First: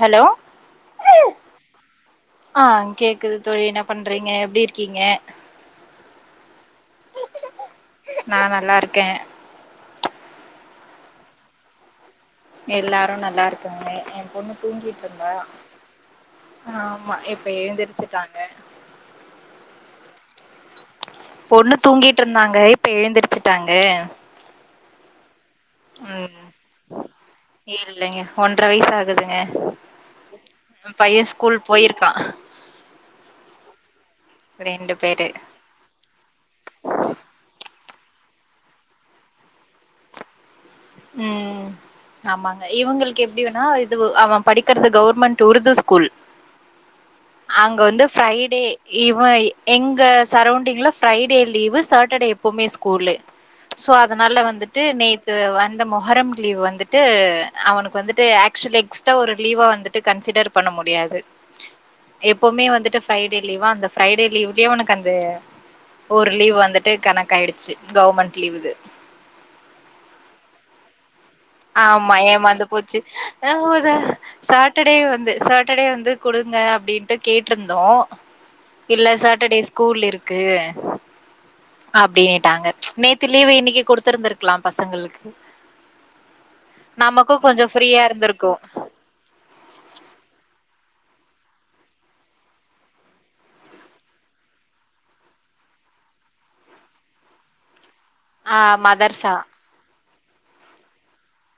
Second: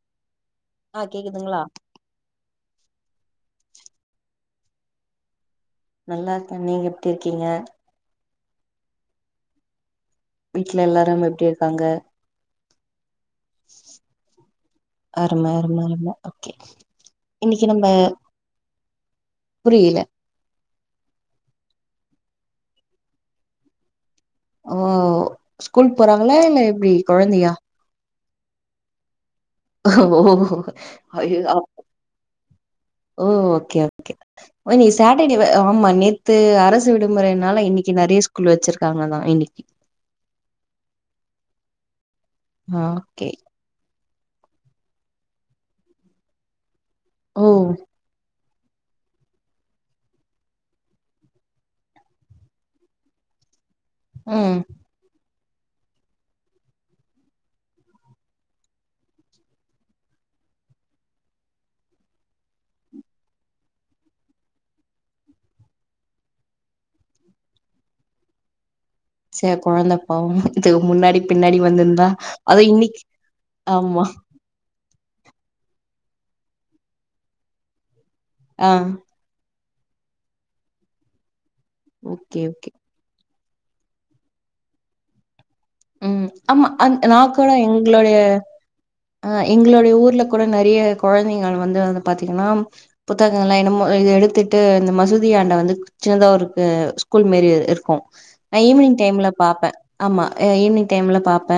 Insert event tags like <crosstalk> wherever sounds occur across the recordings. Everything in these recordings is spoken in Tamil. ஹலோ ஆ கேக்குதுங்ளா ஆ கேக்குது தோழி என்ன பண்றீங்க எப்டி இருக்கீங்க நல்லா இருக்கே நீங்க எப்டி இருக்கீங்க நா நல்லா இருக்கே வீட்ல எல்லாரும் எப்டி இருக்காங்க எல்லாரு நல்லா இருக்குங்க என் பொண்ணு தூங்கிட்டு இருந்தா அரும அரும அரும ஓகே ஆமா இப்ப இன்னைக்கு நம்ம எழுந்திரிச்சிட்டாங்க புரியல பொண்ணு தூங்கிட்டு இருந்தாங்க இப்ப எழுந்திருச்சிட்டாங்க ஓ ஸ்கூல் போறாங்களா ம் இல்ல எப்டி கொழந்தையா இல்லைங்க ஒன்ற வயசு ஆகுதுங்க ஓ பைய அயோ ஸ்கூல் அப் போயிருக்கா ஓ ஓகே ஓகே ஒ நீ ரெண்டு பேரு சாட்டடேவ ஆமா நேத்து அரசு விடுமுறைனால இன்னைக்கு நெறைய ஸ்கூல் வச்சிருக்காங்க தா இன்னைக்கி ம் ஆமாங்க ஆ இவங்களுக்கு ஓகே எப்டி வேணா து அவ படிக்கிறது கவர்மெண்ட் உருது ஸ்கூல் ஓ அங்க வந்து ஃப்ரைடே இவ எங்க சரௌண்டிங்ல ஃப்ரைடே லீவு சேட்டடே எப்போமே ஸ்கூலு சோ அதனால ம் வந்துட்டு நேத் து வந்த மொகரம் லீவ் வந்துட்டு அவனுக்கு வந்துட்டு ஆக்சுவலி எக்ஸ்ட ஒரு லீவா வந்துட்டு கன்சிடர் பண்ண முடியாது எப்பவுமே வந்துட்டு ஃப்ரைடே லீவா அந்த ஃப்ரைடே லீவுக்கே இவனுக்கு அந்த ஒரு லீவ் வந்துட்டு கணக்காயிடுச்சு கவுர்மெண்ட் லீவ்து ச கொழந்த பாவோ இதுக் முன்னாடி பின்னாடி வந்திருந்தா ஆமா அது ஏமாந்து போச்சு‌ இன்னைக்கு ஆமா <unintelligible> சாட்டடே வந்து சாட்டடே வந்து குடுங்க அப்டின்ட்டு கேட்ருந்தோ ஆ இல்ல சாட்டடே ஸ்கூல் இருக்கு ஓகே ஓகே அப்டின்னுட்டாங்க நேத் து லீவு இன்னிக்கு குடுத்துருந்திருக்லா பசங்களுக்கு ம் ஆமா அது நா நமக்கும் கூட கொஞ்சம் ஃப்ரீயா எங்களுடைய இருந்திருக்கும். அ எங்களுடைய ஊர்ல கூட நெறைய கொழந்தைகள் வந்து பாத்தீங்கனா புத்தகங்கள்லா என்னமோ இது எடுத்துட்டு இந்த மசூதியாண்ட வந்து சின்னதா ஒருக்கு ஸ்கூல் மேரி இருக்கு ஆ நா ஈவினிங் டைம்ல மதர்சா பாப்ப ஆமா ஈவினிங் டைம்ல பாப்ப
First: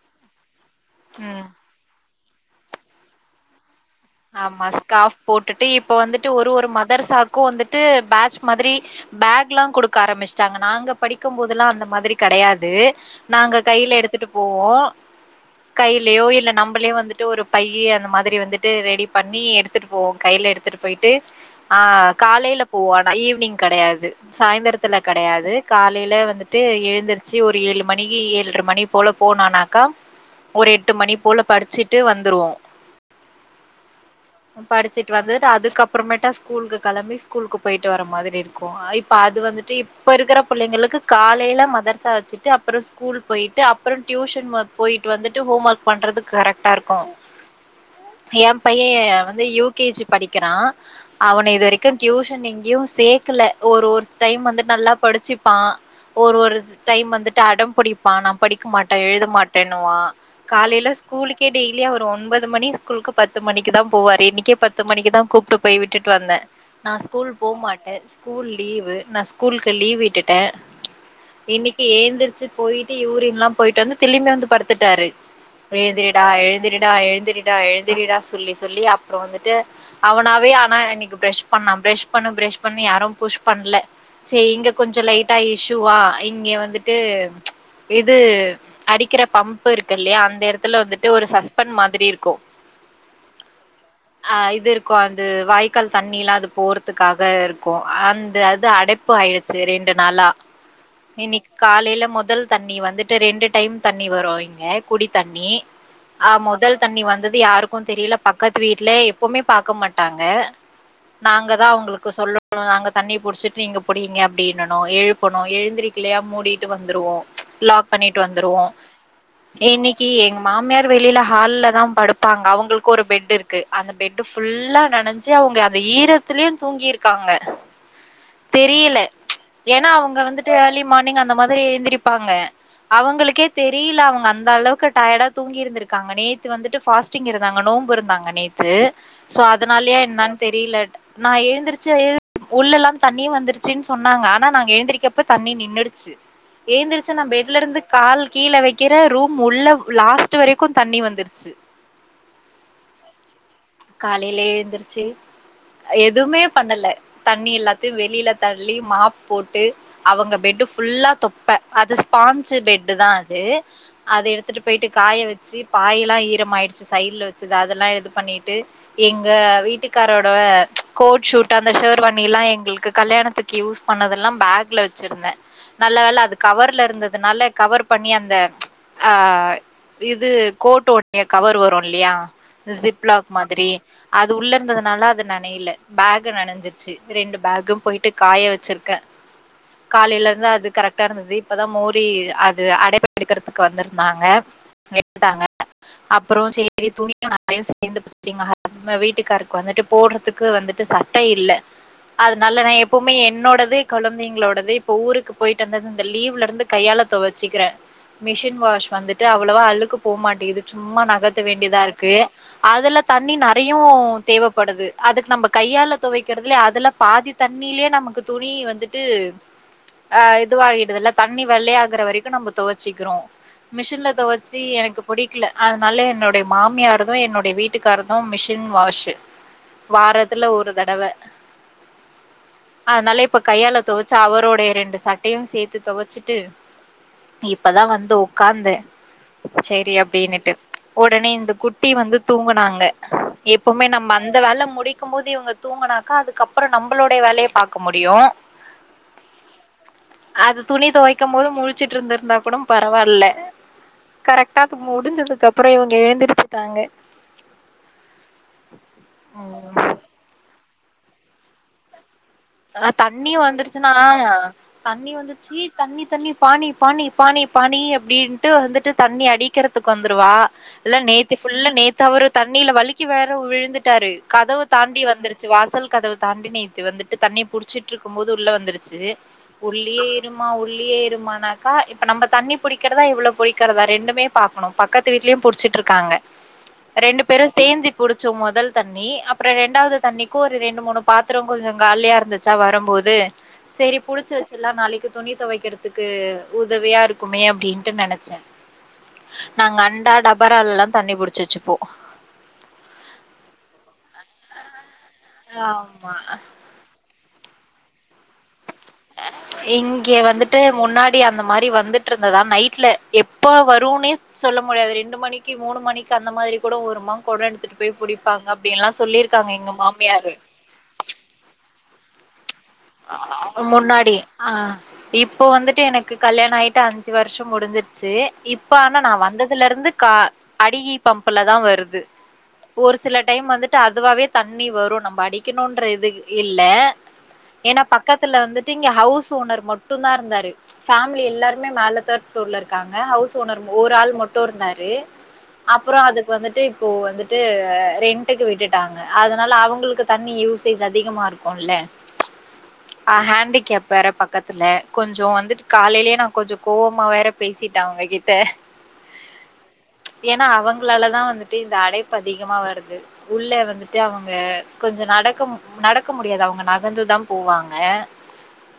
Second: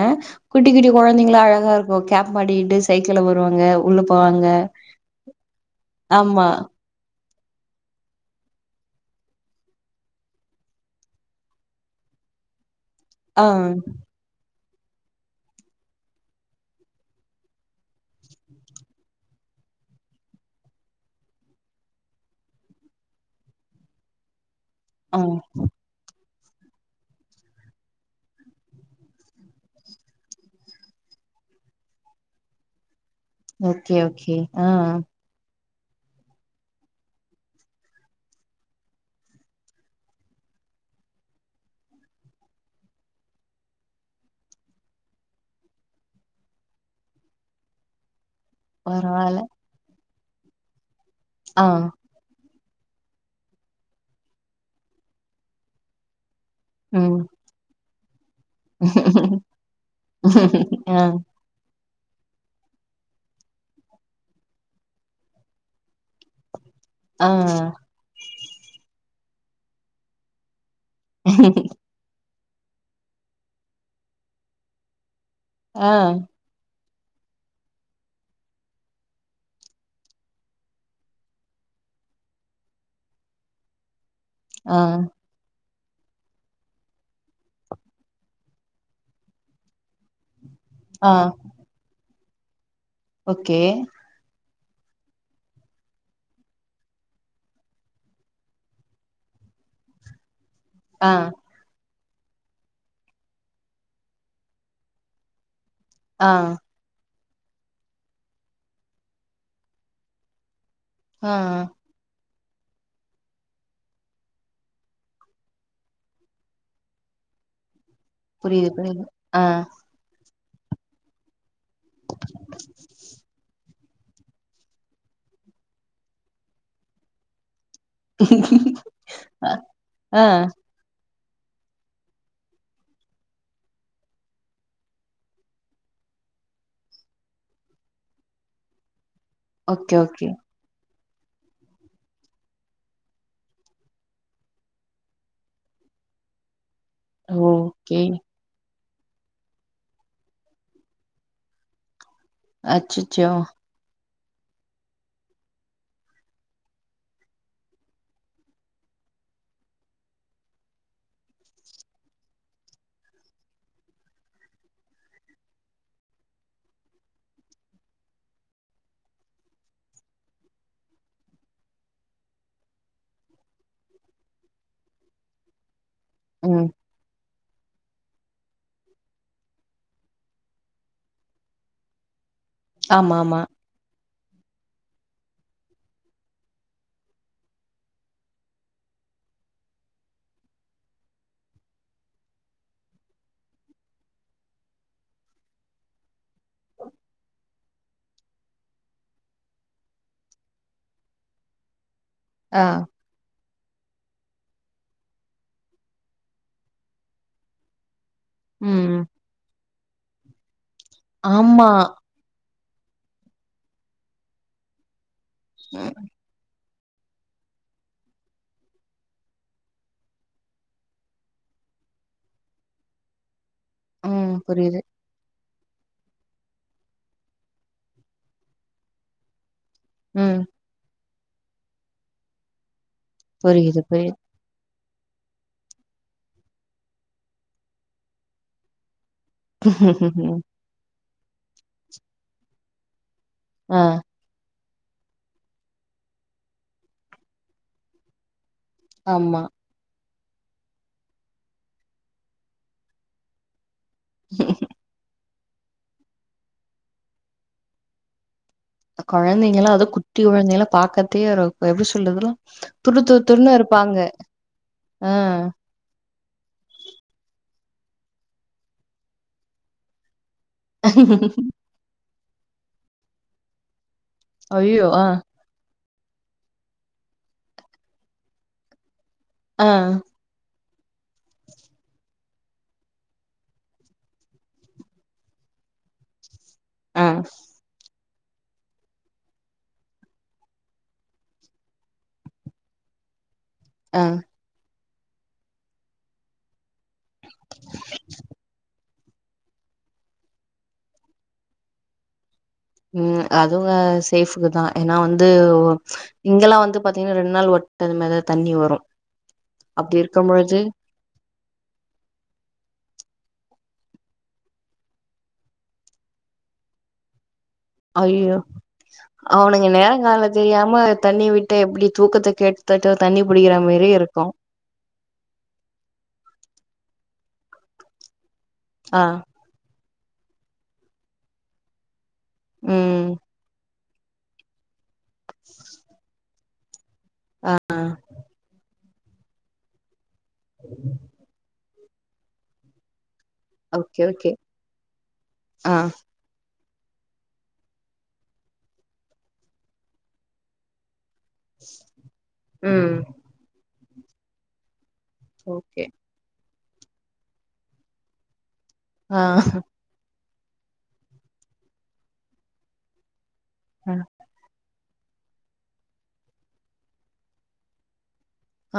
குட்டி குட்டி கொழந்தைங்களா ம். அழகா இரு ஓ கேப் மாட்டிட்டு சைக்கிள்ல வருவாங்க உள்ளப் ஆமா ஸ்காஃப் போட்டுட்டு இப்ப வந்துட்டு ஆமா ஒரு ஒரு மதர் சாக்கு வந்துட்டு பேட்ச் மாதிரி பேக்லா கொடுக்க ஆரம்பிஷ்டாங்க நாங்க படிக்கும் போதெல்லா அந்த மாதிரி கெடையாது ஆ நாங்க கையில எடுத் ட்டு போவோ கையிலயோ இல்ல நம்பளே வந்துட்டு ஒரு பையி அந்த மாதிரி வந்துட் ரெடி பண்ணி எடுத்துட்டு போவோ கையில எடுத்துட்டு போயிட்டு ஆ காலையில போவோ ஆனா ஈவினிங் கெடையாது சாய்ந்திரத்துல ஆ கெடையாது காலையில வந்துட்டு ஏழ்ந்துருச்சு ஒரு ஏழு மணிக்கு எல்ர மணி போல போனோனாக்கா ஒரு எட்டு மணி போல படிச்சிட்டு வந்துருவோ ஓகே ஓகே ஆ படிச்சிட்டு வந்துட்டு அதுக்கு அப்றமேட்டா ஸ் ஸ்கூலுக்கு களம்பி ஸ்கூலுக்கு போயிட்டு வர மாதிரி இருக்கு இப்ப அது வந்துட்டு இப்ப இருக்கிற புள்ளைங்களுக்கு காலையில மதர்சா வச்சிட்டு அப்பற ஸ்கூல் போயிட்டு அப்பற டியூஷன் போயிட்டு வந்துட்டு ஹோம் ஒர்க் பண்றது கரெக்டா இருக்கு எ பைய பரவால்ல வந்து யூகேஜி படிக்கிறா அவன இது ஆ வரைக்கு டியூஷன் எங் யு சேக்கல ஒரு ஒரு டைம் வந்து நல்லா படிச்சுப்பா ஒரு ஒரு டைம் ம் வந்துட்டு அடம் புடிப்பா நா படிக்க மாட்ட எழுத மாட்டன்னுவா காலைல ஆ ஸ்கூலுக் கே டெய்லி அவரு ஒன்பது பத்து மணி ஸ்கூலுக்கு பத்து மணிக்கு தா போவாரு இன்னிக்கே பத்து மணிக்கு தா கூப்ட்டு போய் விட்டுட்டு வந்த நா ஆ ஸ்கூல் போ மாட்ட ஸ்கூல் லீவு நா ஸ்கூலுக்கு லீவ் விட்டுட்ட இன்னிக்கு ஏந்திரிச்சி போயிட்டு யூரின்லா போயிட்டு வந்து திலிம்ப வந்து படுத்துட்டாரு ஆ எழுந்திரிடா எழுந்திரிடா எழுந்திரிடா எழுந்திரிடா சொல்லி சொல்லி அப்புறம் வந்துட்டு அவனாவே ஆனா இன்னிக்கு ப்ரஷ் பண்ணா ப்ரஷ் பண்ணு ப்ரஷ் பண்ணு யாரும் புஷ் பண்ல செரி இங்க ஆ கொஞ்சோ லைட்டா இஷூவா இங்க வந்துட்டு இது அடிக்கிற பம்ப்பு இருக்கு இல்லையா அந்த இட த்துல வந்துட்டு ஆ ஒரு சஸ்பண் மாதிரி இருக்கோ ஓகே அ இது இருக்கோ அது வாய்க்கால் தண்ணி லா அது போறதுக்காக இருக்கோ அந்த அது அடைப் ப்பு ஆய்டுச்சி ரெண்டு நாளா ஆ இன்னிக் காலைல மொதல் தண்ணி வந்துட்டு ரெண்டு டைம் தண்ணி வரும் இங்க குடி தண்ணி ஆ மொதல் தண்ணி வந்தது யாருக்கு தெரில பக்கத்து வீட்டுல எப்போமே பாக்க மாட்டாங்க நாங்க ஆ தா அவங்களுக்கு சொல்லு நாங்க தண்ணி புடிச்சிட்டு நீங்க புடிங்க அப்டின்னனு எழுப்பணு எழுந்திரிக்கலையா மூடிட்டு வந்துருவோ லாக் லாக் பண்ணிட்டு வந்துருவோ புரியுது புரியுது ஆ இனிக் கி எங்க மாமியார் வெளில ஹால்ல தா படுப்பாங்க அவுங்களுக்கு ஒரு பெட்டு இருக்கு அந்த பெட்டு ஃபுல்லா நனஞ்சு அவுங்க அந்த ஈரத்துலயு தூங்கியிருக்காங்க தெரியல ஏன்னா அவுங்க ஆ வந்துட்டு ஏர்லி மார்னிங் அந்த மாதிரி எந்திருப்பாங்க அவுங்களுக்கே தெரியல அவுங்க அந்த அளவுக்கு டயர்டா தூங்கி இருந்திருக்காங்க நேத் த்து வந்துட்டு ஃபாஸ்டிங் இருந்தாங்க நோம்பு இருந்தாங்க நேத்து சோ ஓகே அதனாலேயா ஓகே என்னான்னு தெரியல நா எழுந்துருச்சு எழு உள்ளல்லா தண்ணி வந்துருச்சின் சொன்னாங்க ஆனா நாங்க எழுந்திரக்கப்ப தண்ணி நின்னுடுச்சி எழுந் ச்சி நா பெட்ல இருந்து ஓகே கால் கீழே வெக்கிற ரூம் உள்ள லாஸ்ட் வரைக்கு தண்ணி வந்து ச்சு அச்சிச்சோ காலைலேயே எழுந்திருச்சு எதுவுமே பண்ணல தண்ணி எல்லாத்தையு வெளியில தள்ளி மாப் போட்டு அவுங்க பெட்டு் ஃபுல்லா தொப்ப அது ஸ்பான்சி பெட்டு் தா அது அத எடுத்துட்டு போயிட்டு காய வெச்சி பாயெல்லா ஈரம் ஆயிடுச்சி சைட்ல வெச்சது அதெல்லா இது பண்ணிட்டு எங்க வீட்டுக்காரோட கோட் ஷூட் அந்த ஷேர் வாணில்லா எங்களுக்கு கல்யாணத்துக்கு யூஸ் பண்ணதெல்லா பேக்ல வெச்சிருந்த நல்ல வேல அது ம் கவர்ல இருந்ததுனால கவர் பண்ணி அந்த ஆ இது கோட்டு உடைய கவர் வரு இல்லையா ஜிப் ஆமா லாக் ஆமா மாதிரி அது உள்ள இருந்ததுனால அது நனையில பேக் நனைஞ்சிருச்சி ரெண்டு பேகும் போயிட்டு காய வெச்சிருக்கே காலையில இருந்து அது கரெக்ட்டா இருந்தது இப்பதா மோரி அது அடைப்பு எடுக்கறதுக்கு வந்திருந்தாங்க வெப்பாங்க அப்றோ சேரி துணியு நறைய சேந்து எங்க ஹஸ்ப வீட்டுக்காருக்கு வந்துட்டு போட்றதுக்கு வந்துட்டு சட்ட இல்ல அதுனால ஆ நா எப்பவுமே என்னோடது கொழந்தைங்களோடது இப்ப ஊருக்கு போயிட்டு வந்தது இந்த லீவ்ல இருந்து கையாள துவச்சுக்கிறே மிஷின் வாஷ் ம் வந்துட்டு அவ்வளவா அழுக்கு போமாட்டேங்குது சும்மா நகர்த்த ஆமா வேண்டிதா இருக்கு அதல தண்ணி நறையு தேவப்படுது அதுக்கு நம்ம ம் கையால துவைக் க்கறதுல அதல பாதி தண்ணிலேயே நமக்கு துணி வந்துட்டு அ இதுவாகிடுது இல்ல தண்ணி வெள்ளையாகற வரைக்கு நம்ம துவச்சிக்கிறோ மிஷின்ல ம். தொவச்சு புரியுது எனக்கு பிடிக்கல அதனால என்னுடைய மாமியாரதும் என்னுடைய வீட்டுக்காரதும் மிஷின் வாஷ்ஷு ம் வாரத்துல ஒரு தடவ அதனால இப்ப புரியுது கையால துவச்சு புரியுது அவரோடைய ரெண்டு ச ட்டையு சேத்து துவச்சிட்டு இப்பதா வந்து உக்காந்தே சேரி அப்டின்னுட்டு உடனே இந்த குட்டி வந்து தூங்குனாங்க ஆ எப்போமே நம்ம அந்த வேலை முடிக்கும் போது இவுங்க தூங்கனாக்கா அதுக்கப்புறம நம்மளுடைய வேலைய பாக்க முடியு ஆமா அது துணி துவைக்கும் போது முழிச்சுட்டு இருந்திருந்தா கூட பரவால்ல கரெக்டா இப்ப முடிஞ்சதுக்கு அப்புற இவுங்க எழுந்திருச்சுட்டாங்க இப்ப குழந்தைங்களா அது குட்டி குழந்தைல்லா பாக்கத்தே எப்டி சொல்றதுலா அ துரு துரு தண்ணி துருன்னு வந்துருச்சுனா இருப்பாங்க தண்ணி ஆ வந்துருச்சு தண்ணி தண்ணி பானி பானி பானி பானி அப்டின்ட்டு வந்துட்டு தண்ணி அடிக்கறத்துக்கு வந்துருவா எல்லா நேத்து ஃபுல்லா நேத்து அவரு தண்ணியில வலிக்கி வேற விழுந்துட்டாரு கதவ ஐயோ தாண்டி ஆ வந்துரு ச்சு வாசல் கதவ தாண்டி நேத்து வந்துட்டு தண்ணி புடிச்சிட்டு இருக்கும் போது உள்ள வந்துருச்சு ஆ உள்ளே இருமா உள்ளேயே இருமானாக்கா இப்ப நம்ம தண்ணி புடிக்கிறதா இவள பிடிக்கிறதா ரெண்டுமே பாக்கணு பக்கத்து வீட்லயு புடிச்சிட்டு இருக்காங்க ஆ ரெண்டு பேரு சேந்து புடிச்ச முதல் தண்ணி அப்புற ரெண்டாவது தண்ணிக்கு ஒரு ரெண்டு மூணு பாத்திரோ கொஞ்ச காலியா இருந்துச்சா வரம்போது செரி ஆ புடிச்சு வச்சலா நாளைக்கு துணி துவைக்கிறதுக்கு உதவியா இருக்குமே அப்டின்ட்டு நினைச்சே நாங்க அண்டா டபரா எல்லா தண்ணி புடிச்சு வச்சுப்போ ம் அது சேஃப்க்கு தா ஏனா வந்து ஆமா இங்கெல்லா வந்து பாத்தீங்கன்னா ரெண்நாள் ஒ அது மாத தண்ணி வரு அப்டி இங்கே இருக்கம் வந்துட்டு போது முன்னாடி அந்த மாரி வந்துட்டு இருந்ததா நைட்ல எப்ப வருன்னே சொல்ல முடியாது ரெண்டு மணிக்கு மூணு மணிக்கு அந்த மாரி கூட ஒரு மாம் கொட எடுத்துட்டு போய் ஐயோ புடிப்பாங்க அப்டின்லா சொல்லிருக்காங்க அவனுங்க எங்க நேரங்கால மாமியாரு தெரியாம தண்ணி விட்டா எப்டி தூக்கத்த கேட் தொட்ட தண்ணி பிடிக்கிற மாரியே முன்னாடி இருக்கு ஆ இப்போ வந்துட்டு எனக்கு கல்யாண ஆயிட்டு அஞ்சு வருஷ முடிஞ்சிருச்சு இப் ப்ப ஆனா ஆ நா வந்ததுல இருந்து கா அடிகி பம்புலதா வருது ஒரு ம் சில டைம் வந்துட்டு அதுவாவே தண்ணி வரு நம்ம அடிக்கணுன்ற இது இல்ல ஏன்னா பக்கத்துல வந்துட்டு இங்க ஹவுஸ் ஓனர் மட்டுந்தா இருந்தாரு ஃபேமிலி எல்லாரு மேல தேர்ட் ஃப்ளோர்ல இருக்காங்க ஹவுஸ் ஓனர் ஒரு ஓகே ஆள் ஓகே மட்டு இருந்தாரு ஆ அப்புற அதுக் கு வந்துட்டு இப்போ வந்துட்டு ரென்ட்டுக்கு விட்டுட்டாங்க அதுனால அவுங்களுக்கு தண்ணி யூசேஜ் அதிகமா இருக்கு குல்ல ம் ஹேண்டிகேப் வேற பக்கத்துல கொஞ்சோ வந்துட்டு ஓகே காலையிலே நா கொஞ்ச கோவமா வேற பேசிட்ட அவுங்க கிட்ட ஆ ஏன்னா அவுங்களாலதா வந்துட்டு இந்த அடைப்பு அதிகமா வருது உள்ள ஆ வந்துட்டு அவுங்க கொஞ்ச நடக்க நடக்க முடியாது அவங்க நகந்துதா போவாங்க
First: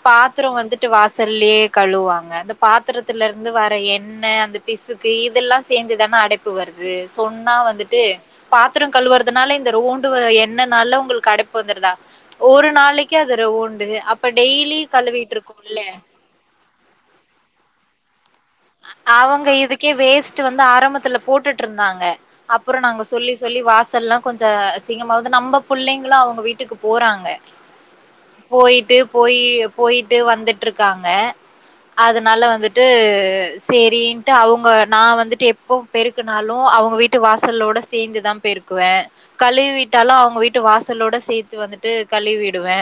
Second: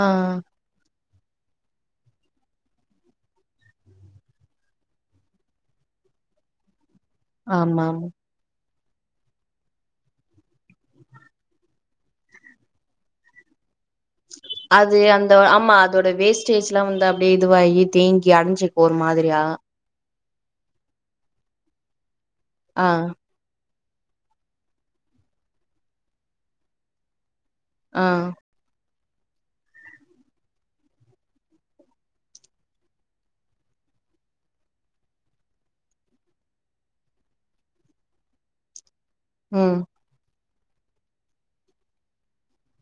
பாத்திர வந்துட்டு வாசல்லே கழுவுவாங்க அந்த பாத்திரத்துலருந்து வர எண்ணெய் அந்த பிசுக்கு இதெல்லா சேந்துதானே அடைப்பு வருது அது சொன்னா ஆமா ஆமா வந்துட்டு பாத்திரோ கழுவுறதுனால இந்த ரோண்டு என்ன நால உங்களுக்கு அடைப்பு வந்துருதா ஒரு நாளைக்கு க்காதது உண்டு அப் அது அந்த ஆமா அதோட வேஸ்டேஜ் எல்லா வந்து அப்டியே இதுவாகி தேங்கி அடைஞ்சு அவங்க இதுக்கே வேஸ்ட் வந்து ஆரம்பத்துல போட்டுட்டு இருந்தாங்க அப்புற ஆ நாங்க சொல்லி சொல்லி வாசல்லல்லா கொஞ்ச அசீங்கமாவது நம்ம பிள்ளைங்களு அவங்க வீட்டுக்கு போறாங்க ஆ போயிட்டு போயி போயிட்டு வந்துட்டு இருக்காங்க அதனால வந்துட்டு செரின்ட்டு அவங்க நா வந்துட்டு எப்போ பெருக்குனாலு அவங்க வீட்டு வாசலோட சேந்துதா பெருக்கு குவே ம் கழுவிட்டாலு அவங்க வீட்டு வாசலோட சேத்து வந்துட்டு கழுவிடுவே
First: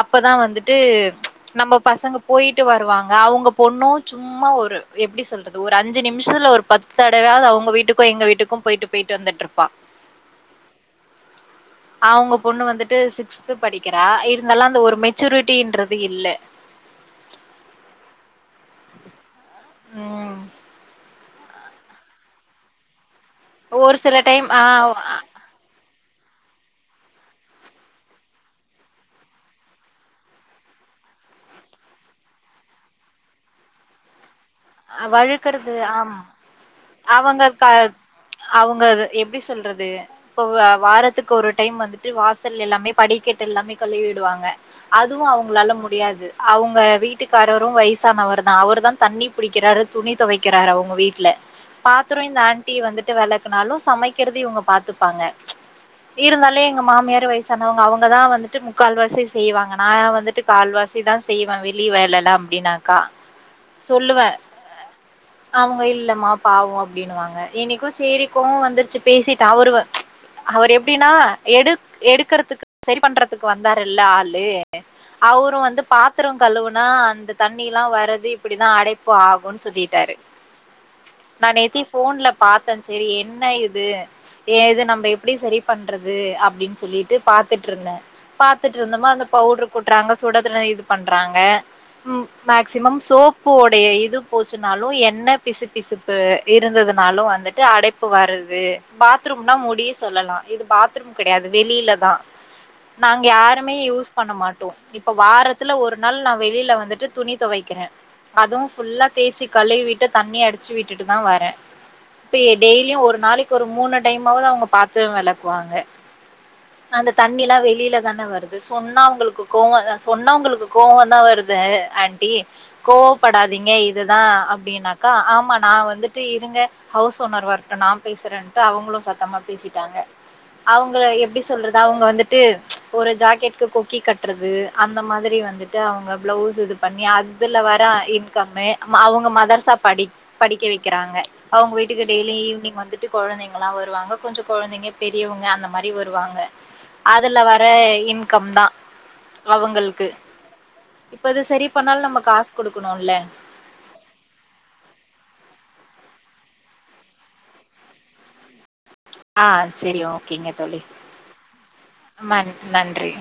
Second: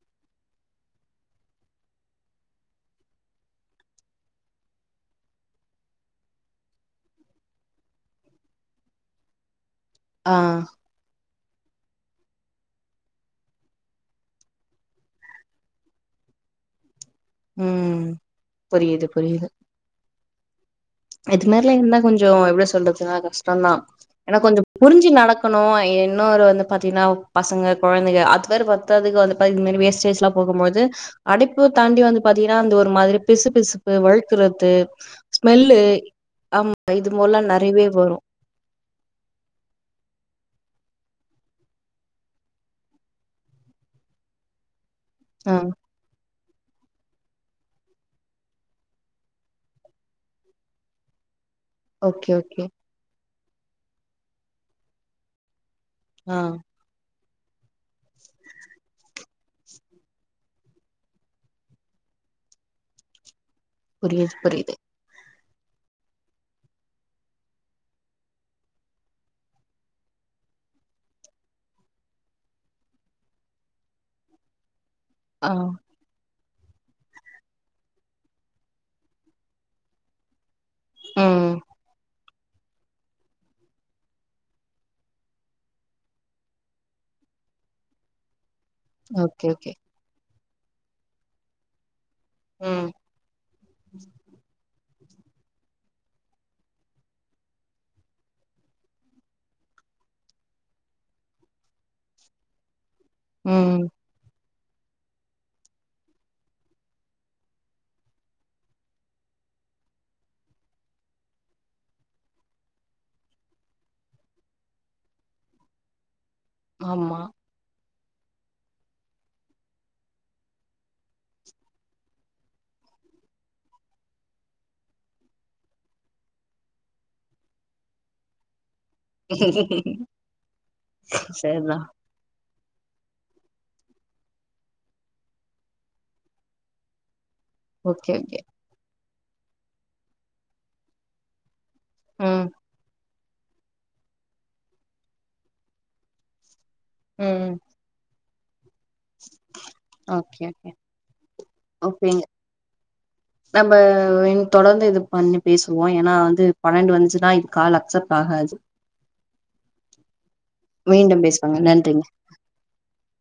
அப்பதா வந்துட்டு நம்ம பசங்க போயிட்டு வருவாங்க அவங்க பொண்ணு சும் மா ஒரு எப்டி சொல்றது ஒரு அஞ்சு நிமிஷத்துல ஒரு பத்து தடவாவது அவங்க வீட்டுக்கு எங்க வீட்டுக்கு போயிட்டு போயிட்டு வந்துட்டு இருப்பா <inaudible> ஆ <inaudible> அவங்க பொண்ணு வந்துட்டு சிக்ஸ்து படிக்கிறா இருந்தாலு அந்த ஒரு மெச்சூரிட்டன்றது இல்ல ம் புரியுது புரியுது ம் இது மாறில்ல இருந்தா கொஞ்சோ எப்டி சொல்றதுன்ன கஷ்டம்தா ஒரு சில ஏன்னா டைம் கொஞ்சோ ஆ புரிஞ்சு நட க்கனு இன்னொரு வந்து பாத்தீங்கன்னா பசங்க கொழந்தைங்க அது வேற பத்ததுக்கு வந்து பாத்த இந்த மாரி வேஸ்டேஜ் எல்லா போகும்போது அடைப்பு தாண்டி வந்து பாத்தீங்கன்னா அந்த ஒரு மாதிரி பிசு பிசுப்பு வழு க்கிறது வழுக்கறது ஸ்மெல்லு ஆமா ஆமா இது மூல அவங்க க நெறையவே வரு அவங்க அத எப்டி சொல்றது இப்போ வ வாரத்துக்கு ஒரு டைம் வந்துட்டு வாசல் எல்லாமே படிக்கட்டை எல்லாமே கழுவி விடுவாங்க அதுவு ஆ அவங்களால முடியாது அவங்க வீட்டுக்காரரு வயசானவரு தா அவரு தா தண்ணி புடிக்கிறாரு துணி தொவைக்கிறாரு அவங்க வீட்டுல பாத்திரோ ஓகே இந்த ஓகே ஆண்டி வந்து ட்டு வெளக்குனாலு சமைக்கிறது இவங்க பாத்துப்பாங்க ஆ இருந்தாலே எங்க மாமியாரு வயசானவங்க அவங்க தா வந்துட்டு முக்கால்வாசி செய்வாங்க நா வந்துட்டு கால்வாசி தா செய்வேன் வெளிய வேல அப்டின்னாக்கா சொல்லுவே புரியுது புரியுது அவங்க இல்லமா பாவோ அப்டின்னுவாங்க எனைக்கு சேரி கோவ வந்துருச்சு பேசிட்ட அவரு அவரு எப்டினா எடு எடுக்கறதுக்கு சரி பண்றதுக்கு வந்தாருல்ல ஆளு ஆ அவரு வந்து பாத்திரோ கழுவுனா அந்த தண்ணிலா வரது இப் டி தா அடைப்பு ஆகுன்னு சொல்லிட்டாரு நா ம் நேத்தி ஃபோன்ல பாத்தே செரி என்ன இது ஏ இது நம்ம எப்டி செரி பண்றது அப்டின்னு சொல்லிட்டு பாத்துட்டு இருந்தே பாத் துட்டு இருந்தோமா அந்த ஓகே பவுடரு ஓகே கொட்டுறாங்க சுட இது பண்றாங்க ம் ம் மேக்சிமம் சோப் உப்போடைய இது போச்சுனாலு எண்ண பிசு பிசுப்பு இருந்ததுனாலு வந்துட்டு அடைப்பு வருது பாத்ரூம்னா முடிய சொல்லலா இது பாத்ரூம் கடையாது வெளியிலதா நாங்க யாருமே ம் யூஸ் பண்ண மாட்டோ இப்ப வாரத்துல ஒரு நாள் நா வெளியில வந்துட்டு துணி துவைக்கறே அதுவு ஃபுல்லா தேச்சு கழிவிட்டு தண்ணி அடிச்சு விட்டுட்டு தா வரே இப்ப டெய்லியு ஒரு நாளைக்கு ஒரு மூணு டைமால்து அவுங்க பாத்ர வெளக்குவாங்க அந்த ஆமா தண்ணிலா வெளில தான வரு இது சொன்ன உங்களுக்கு கோவதா சொன்ன உங்களுக்கு கோவ தா வருது ஆண்டி கோவப்படாதீங்க இதுதா அப்டின்னாக்கா ஆமா நா வந்துட்டு இருங்க ஹவுஸ் ஓனர் வரட்டு நா பேசறேன்ட்டு அவங்களு ச த்தமா பேசிட்டாங்க அவங்கள எப்டி சொல்றது சரிதா அவங்க வந்துட் டு ஒரு ஜாக்கெட்கு கொக்கி கட்டுறது அந்த மாதிரி வந்துட்டு அவங்க பிளவுஸ் இது பண்ணி அது இதுல வரா ஓகே ஓகே இன்கம்மு ம அவுங்க மதர்ஸா படி படிக்க வெக்கிறாங்க அவுங்க வீட்டுக்கு டெய்லி ம் ஈவினிங் வந்து ட்டு கொழந்தைங்கல்லா வருவாங்க கொஞ்ச கொழந்தைங்க பெரியவுங்க அந்த மாரி வருவாங்க அதுல ம் வர இன்கம் தா அவ்ங்களுக்கு ஓகே ஓகே இப்ப அது செரி பண்ணாலு ஓகேங்க நம்ம காசு குடுக்கணுல்ல நம்ம இனி தொடர்ந்து இது பண்ணி பேசுவோ ஏனா வந்து பன்னெண்டு வந்துச்சுன்னா இது கால் அக்செப்ட் ஆகாது ஆ செரி ஓகேங்க தோழி மீண்டும் பேசுவாங்க நன்றி மன் நன்றி